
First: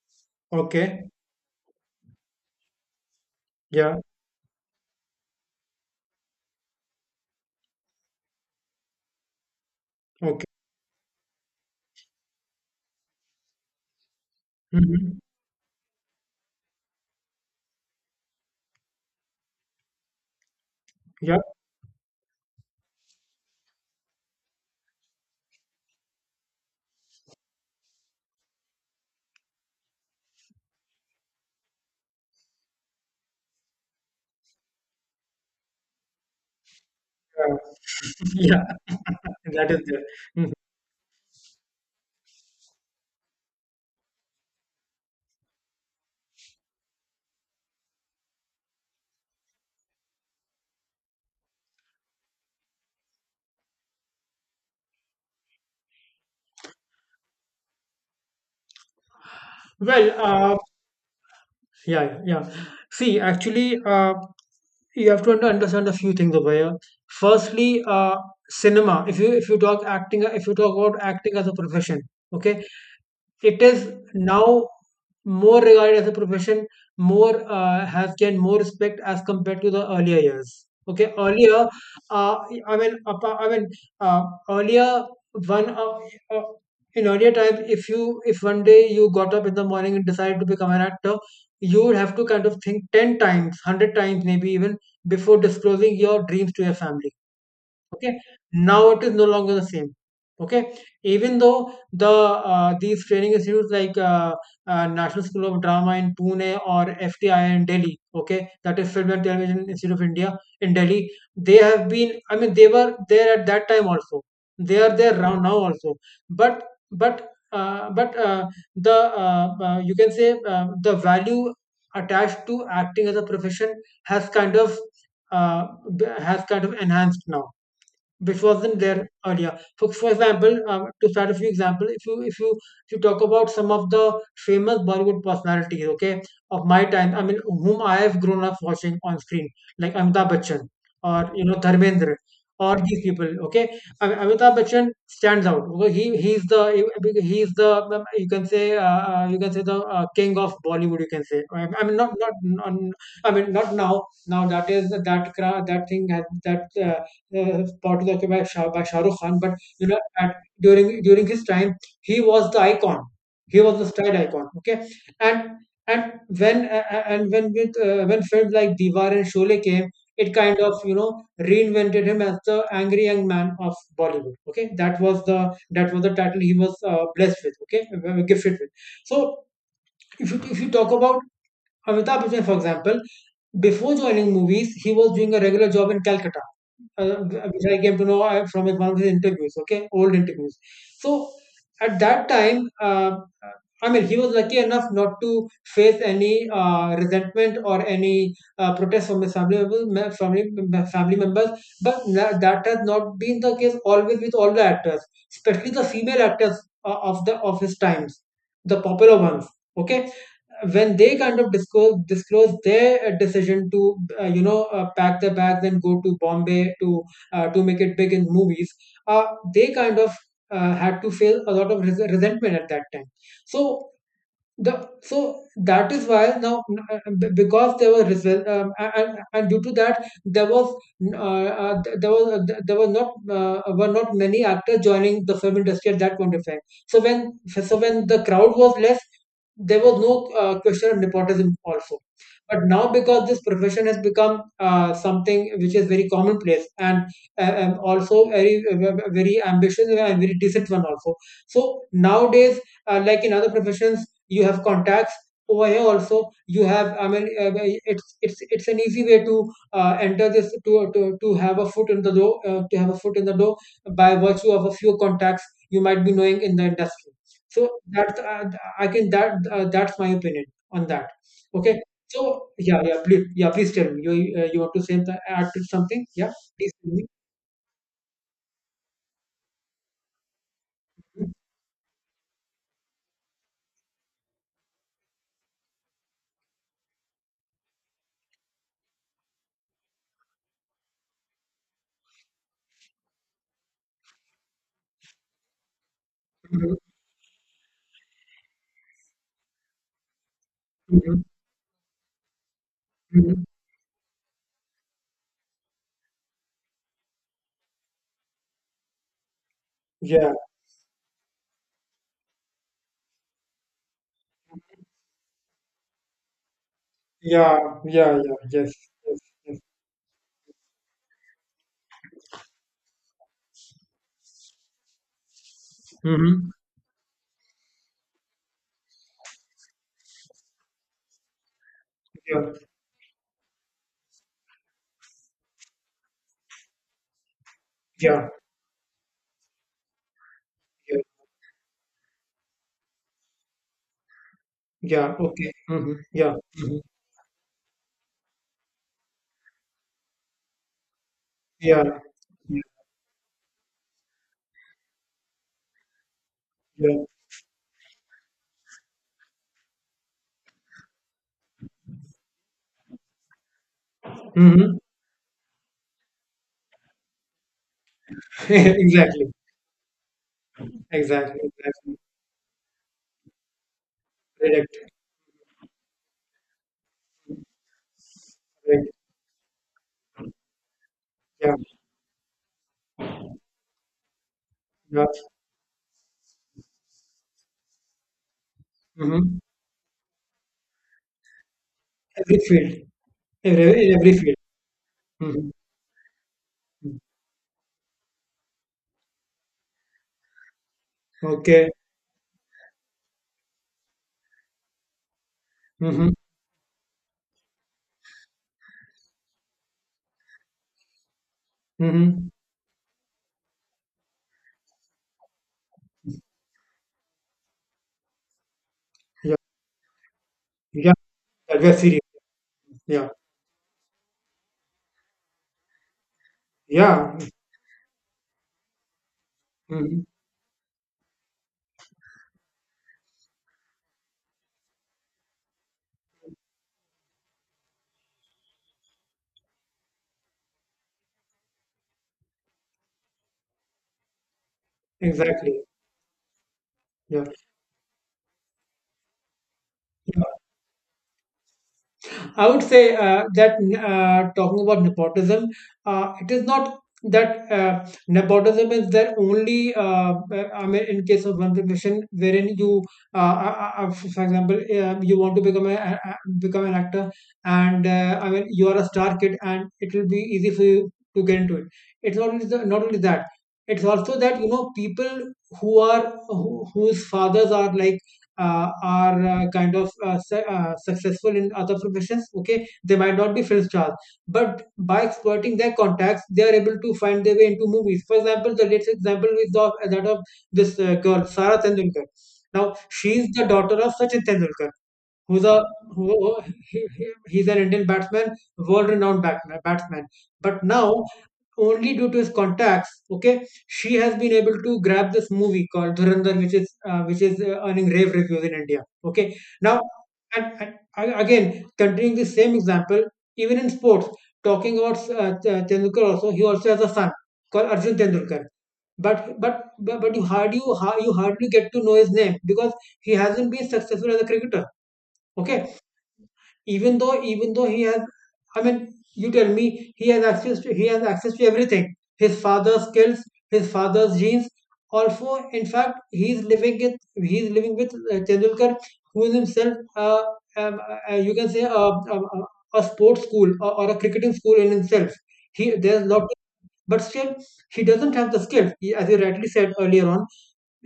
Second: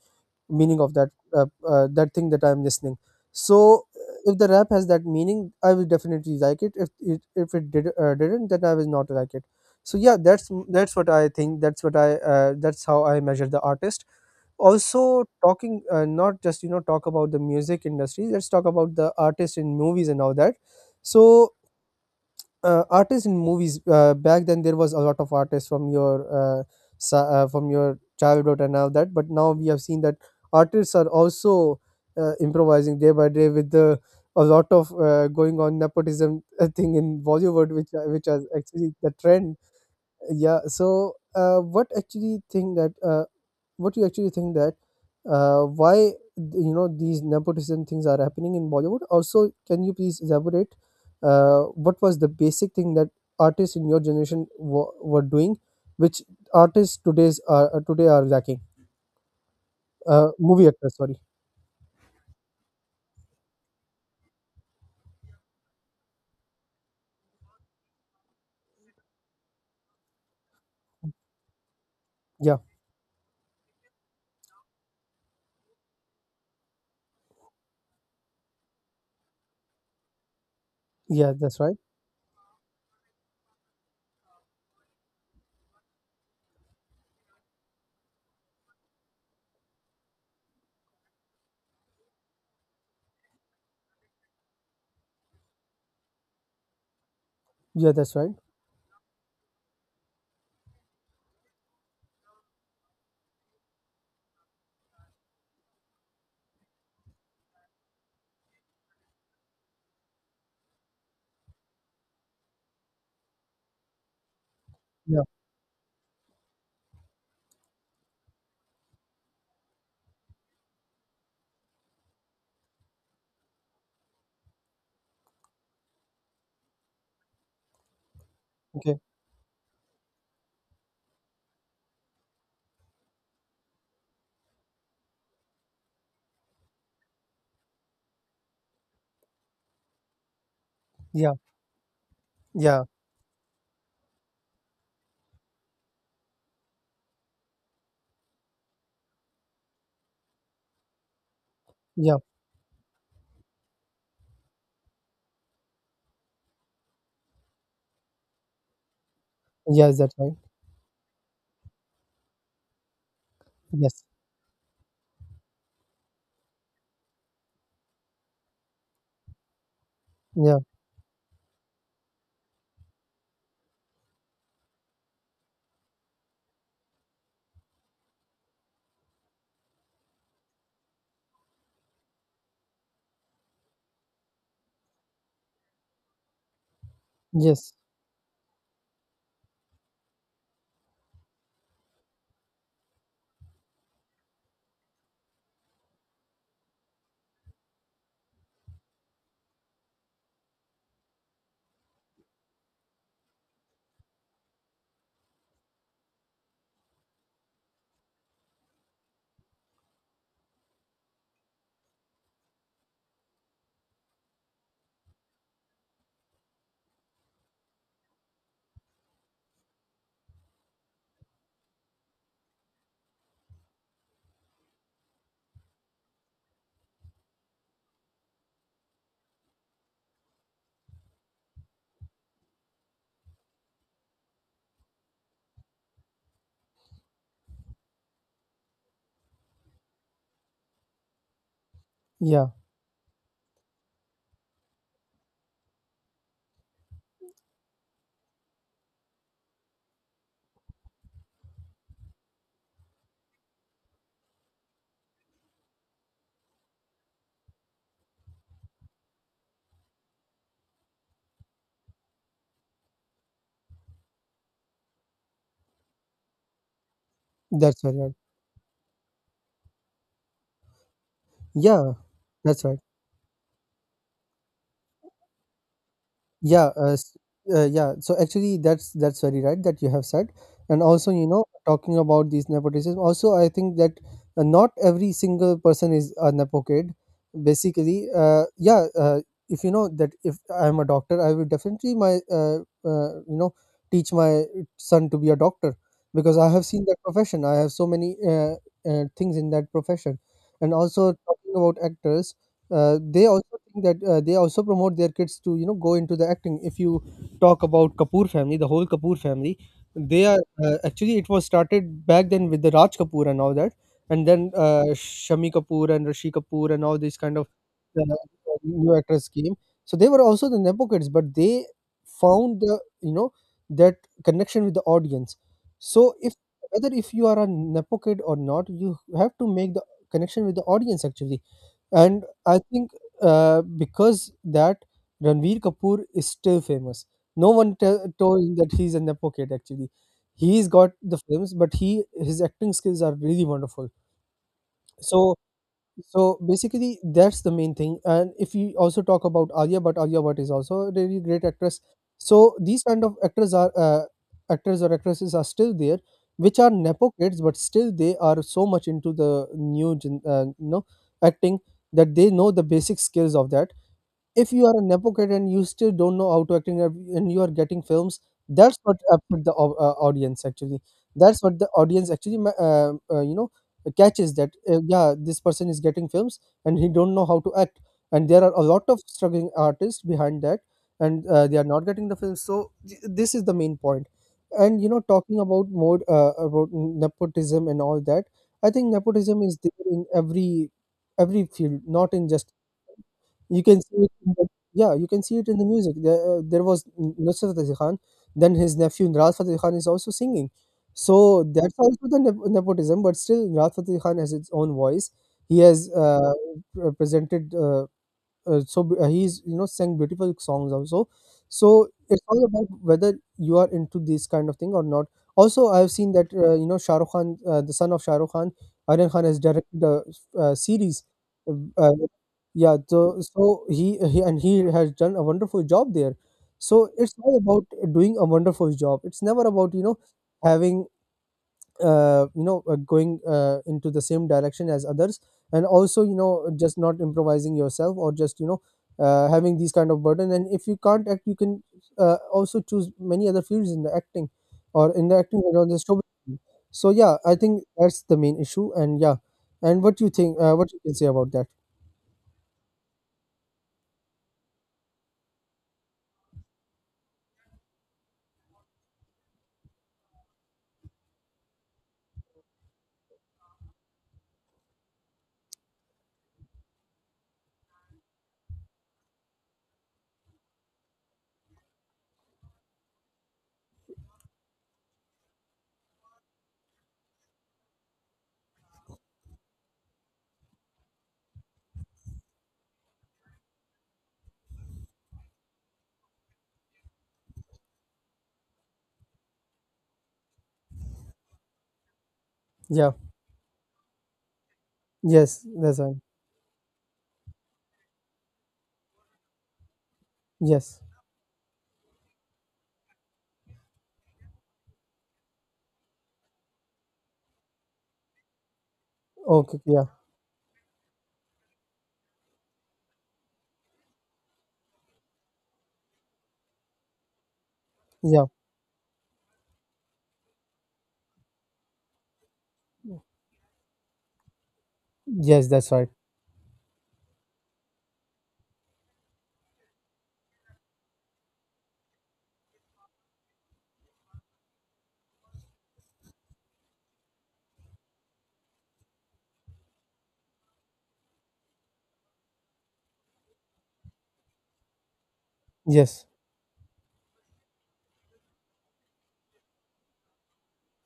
S1: of
S2: Okay.
S1: that that thing that I'm listening. So
S2: Yeah.
S1: if the rap has that meaning, I will definitely like it. If it didn't, then I will not like it. So yeah,
S2: Okay.
S1: that's what I think. That's how I measure the artist.
S2: Hmm.
S1: Also, talking not just talk about the music industry. Let's talk about the artist in movies and all that.
S2: Yeah.
S1: So artists in movies, back then there was a lot of artists from your uh, from your childhood and all that. But now we have seen that artists are also improvising day by day, with the a lot of going on nepotism thing in Bollywood, which is
S2: Yeah.
S1: actually
S2: Yeah.
S1: the trend.
S2: That is there. Mhm.
S1: Yeah, so what you actually think that why these nepotism things are happening in Bollywood? Also, can you please elaborate what was the basic thing that artists in your generation were doing, which artists today are lacking?
S2: Well,
S1: Movie actors, sorry.
S2: yeah, yeah, yeah. See, actually, you have to understand a few things over here. Firstly, cinema. If you talk acting, if you talk about acting as a profession,
S1: Yeah,
S2: okay, it is now more regarded as a profession, more has gained more respect as compared to the earlier years. Okay,
S1: yeah, that's
S2: earlier,
S1: right.
S2: uh, I mean, I mean, uh, earlier one uh, in earlier time, if one day you got up in the morning and decided to become an actor, you would have to kind of think 10 times, 100 times, maybe even, before disclosing your dreams to your family.
S1: Yeah,
S2: Okay,
S1: that's right.
S2: now it is no longer the same. Okay, even though the these training institutes like National School of Drama in Pune or FTI in Delhi, okay, that is Film and Television Institute of India in Delhi, they have been I mean they were there at that time also, they are there
S1: Yeah.
S2: now, now also, but but but the you can say, the value attached to acting as a profession has kind of uh, has kind of enhanced now, which wasn't
S1: Okay.
S2: there earlier. For example, to start a few examples, if you talk about some of the famous Bollywood personalities, okay, of my time, I mean, whom I have grown up watching on screen, like Amitabh Bachchan or,
S1: Yeah.
S2: you know, Dharmendra or
S1: Yeah.
S2: these people, okay. I mean, Amitabh Bachchan stands out. Okay? He's the, you can say, you can say, the, king of Bollywood. You can say, I mean, not
S1: Yeah.
S2: not, not I mean, not now, now that is that thing has that. Part is occupied by Shah Rukh Khan, but, you
S1: Yeah.
S2: know,
S1: That's right.
S2: at during his time, he was the icon. He was the
S1: Yes.
S2: style icon. Okay, and and when with when films like Diwar and Sholay came, it kind
S1: Yeah.
S2: of, you know, reinvented him as the angry young man of Bollywood. Okay, that was the title he was, blessed with. Okay, gifted with. So if you talk about Amitabh Bachchan, for example, before joining movies, he was doing a regular job in Calcutta, uh, which
S1: Yes.
S2: I came to know from one of his interviews, okay, old interviews. So at that time, I mean, he was lucky enough not to face any, resentment or any, protest from his family members, family, family members. That has not been the case always with all the actors, especially the female actors of the of his times, the popular ones. Okay, when they kind of disclose their decision to pack their bags and go to Bombay to make it big in movies, uh, they kind of had to feel a lot of resentment at that time. So so that is why now, because there were result a- and due to that there was uh, there were not many actors joining the film industry at that point of time. So when the crowd was less, there was no question of nepotism also.
S1: Yeah.
S2: But now, because this profession has become something which is very commonplace, and also very very ambitious and very decent one also. So nowadays, like in other professions you have contacts, over here also you have, I mean, it's an easy way to enter this, to have a foot in the door by virtue of a few contacts you might be knowing in the industry. So
S1: That's right. Right.
S2: that's I can that that's my opinion on that. Okay,
S1: Yeah.
S2: so
S1: That's right.
S2: yeah, please tell me, you you want to add to something, yeah,
S1: Yeah,
S2: please tell me.
S1: yeah. So actually, that's very right that you have said. And also talking about these nepotism, also I think that not every single person is a nepo kid. Basically, yeah. If you know that if I'm a doctor, I will definitely my uh, you know teach my son to be a doctor, because I have
S2: Mhm,
S1: seen that profession. I have so many things in that profession. And also
S2: mhm,
S1: talking about actors, they
S2: mhm.
S1: also think that they also promote their kids to go into the acting. If you talk about Kapoor family, the whole Kapoor family, they
S2: Yeah,
S1: are actually it was started back then with the Raj Kapoor and all that, and then Shami Kapoor and Rishi Kapoor and all these kind of
S2: yeah, yeah,
S1: uh,
S2: yeah, yes,
S1: new
S2: yes,
S1: actors came.
S2: yes.
S1: So they were also the nepo kids, but they found the you know that connection with the audience. So if
S2: Hmm.
S1: whether if you are a nepo kid or not, you have to make the connection with the audience actually. And
S2: Yeah,
S1: I think because that Ranveer Kapoor is still famous. No one tell
S2: yeah.
S1: told him that he's a nepo kid. Actually, he's got
S2: Yeah.
S1: the films, but he his acting skills are really wonderful.
S2: Yeah.
S1: So
S2: Okay. Hmm. Yeah.
S1: so
S2: Hmm.
S1: basically, that's the main thing. And if we also talk about Alia, but Alia Bhatt is also a really great actress.
S2: Yeah.
S1: So
S2: Yeah.
S1: these kind of actors or actresses are still there, which are
S2: Yeah.
S1: nepo kids, but still they are so much into the new gen, acting, that they know the basic skills of that. If you are
S2: Hmm.
S1: an advocate and you still don't know how to acting and you are getting films, that's what
S2: Exactly.
S1: affect the audience actually.
S2: Exactly.
S1: That's what the
S2: Exactly.
S1: audience actually catches, that
S2: Correct.
S1: yeah, this person is getting films and he don't know how to act. And there are a lot
S2: Correct.
S1: of struggling artists behind that, and
S2: Yeah.
S1: they are not getting the films. So this is the main point. And
S2: Yeah.
S1: talking about more about nepotism and all that, I think
S2: Hmm.
S1: nepotism is there in every field, not in
S2: Every
S1: just.
S2: field.
S1: You can
S2: Every, in
S1: see it
S2: every
S1: in
S2: field.
S1: the Yeah, you can see it
S2: Hmm.
S1: in the music. There, there was Nusrat Fateh Khan, then his nephew Nraz Fateh Khan is also singing. So
S2: Okay.
S1: that's also the nepotism, but still Nraz Fateh Khan has its own voice. He has
S2: Hmm.
S1: presented he's sang beautiful songs also. So it's
S2: Hmm.
S1: all about whether you are into this kind of thing or not. Also I've seen that Shahrukh Khan, the son of Shahrukh Khan, Aryan Khan,
S2: Yeah.
S1: has directed a,
S2: Yeah.
S1: series, uh,
S2: That was
S1: uh,
S2: serious.
S1: yeah.
S2: Yeah.
S1: So he has done a wonderful job there. So it's
S2: Yeah.
S1: all about doing a wonderful job. It's never about
S2: Hmm.
S1: having going into the same direction as others. And also just not improvising yourself, or just having these kind of burden. And if you can't act, you can also choose many other fields in the acting, or in the acting or
S2: Exactly.
S1: on the show. So yeah,
S2: Yeah.
S1: I think that's the main issue. And yeah, and what you think what you can say about that?
S2: I would say that talking about nepotism, it is not that nepotism is there only. I mean, in case of one profession, wherein you, for example, you want to become become an actor, and I mean, you are a star kid, and it will be easy for you to get into it. It's not only not only that. It's also that you know people whose fathers are like are kind of successful in other professions. Okay, they might not be film stars, but by exploiting their contacts they are able to find their way into movies. For example, the latest example is of that of this girl, Sara Tendulkar. Now,
S1: Yeah,
S2: she is the daughter of Sachin Tendulkar, who's
S1: yes,
S2: a
S1: that's right,
S2: who he- he's an Indian batsman, world-renowned batsman. But
S1: yes,
S2: now, only due to his contacts, okay, she has been able to grab this movie called Dhurandhar, which is earning rave reviews in India. Okay,
S1: okay,
S2: now
S1: yeah,
S2: and a- again, continuing the same example, even in sports, talking about Tendulkar also, he also has a son called Arjun
S1: yeah,
S2: Tendulkar. But you you hardly get to know his name because he hasn't been successful as a cricketer.
S1: yes, that's
S2: Okay,
S1: right,
S2: even though he has, I mean, you tell me, he has access to he has access to everything, his father's skills, his father's genes, also in fact he's living it, he's living with Tendulkar, who is himself um, you can say a sports school, or a cricketing school in himself. He there's
S1: yes,
S2: lot. But still he doesn't have the skills. He- as you rightly said earlier on,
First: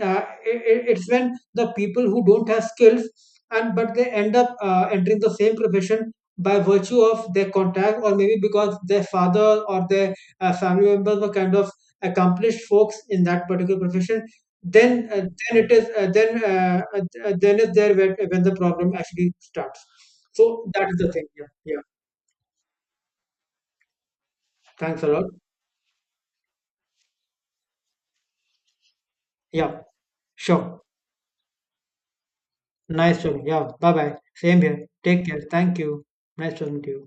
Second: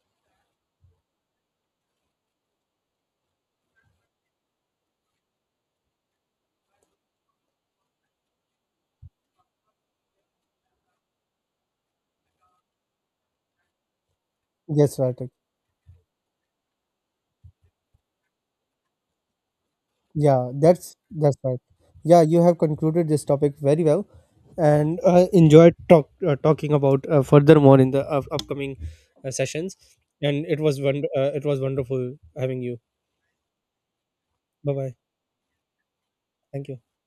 S2: uh, it, it's when the people who don't have skills, and but they end up entering the same profession by virtue of their contact, or maybe because their father or their family members were kind of accomplished folks in that particular profession,
S1: yes, right.
S2: then it is then is there when the problem actually starts.
S1: Yeah,
S2: So that
S1: that's
S2: is the thing.
S1: that's
S2: Yeah,
S1: right.
S2: yeah.
S1: Yeah, you have concluded this topic very well, and
S2: Thanks a lot.
S1: enjoyed talking about furthermore in the upcoming sessions.
S2: Yeah,
S1: And it was
S2: sure,
S1: it was wonderful having you.
S2: nice talking, yeah, bye bye. Same
S1: Bye
S2: here.
S1: bye.
S2: Take care, thank you. Nice
S1: Thank you.
S2: talking to you.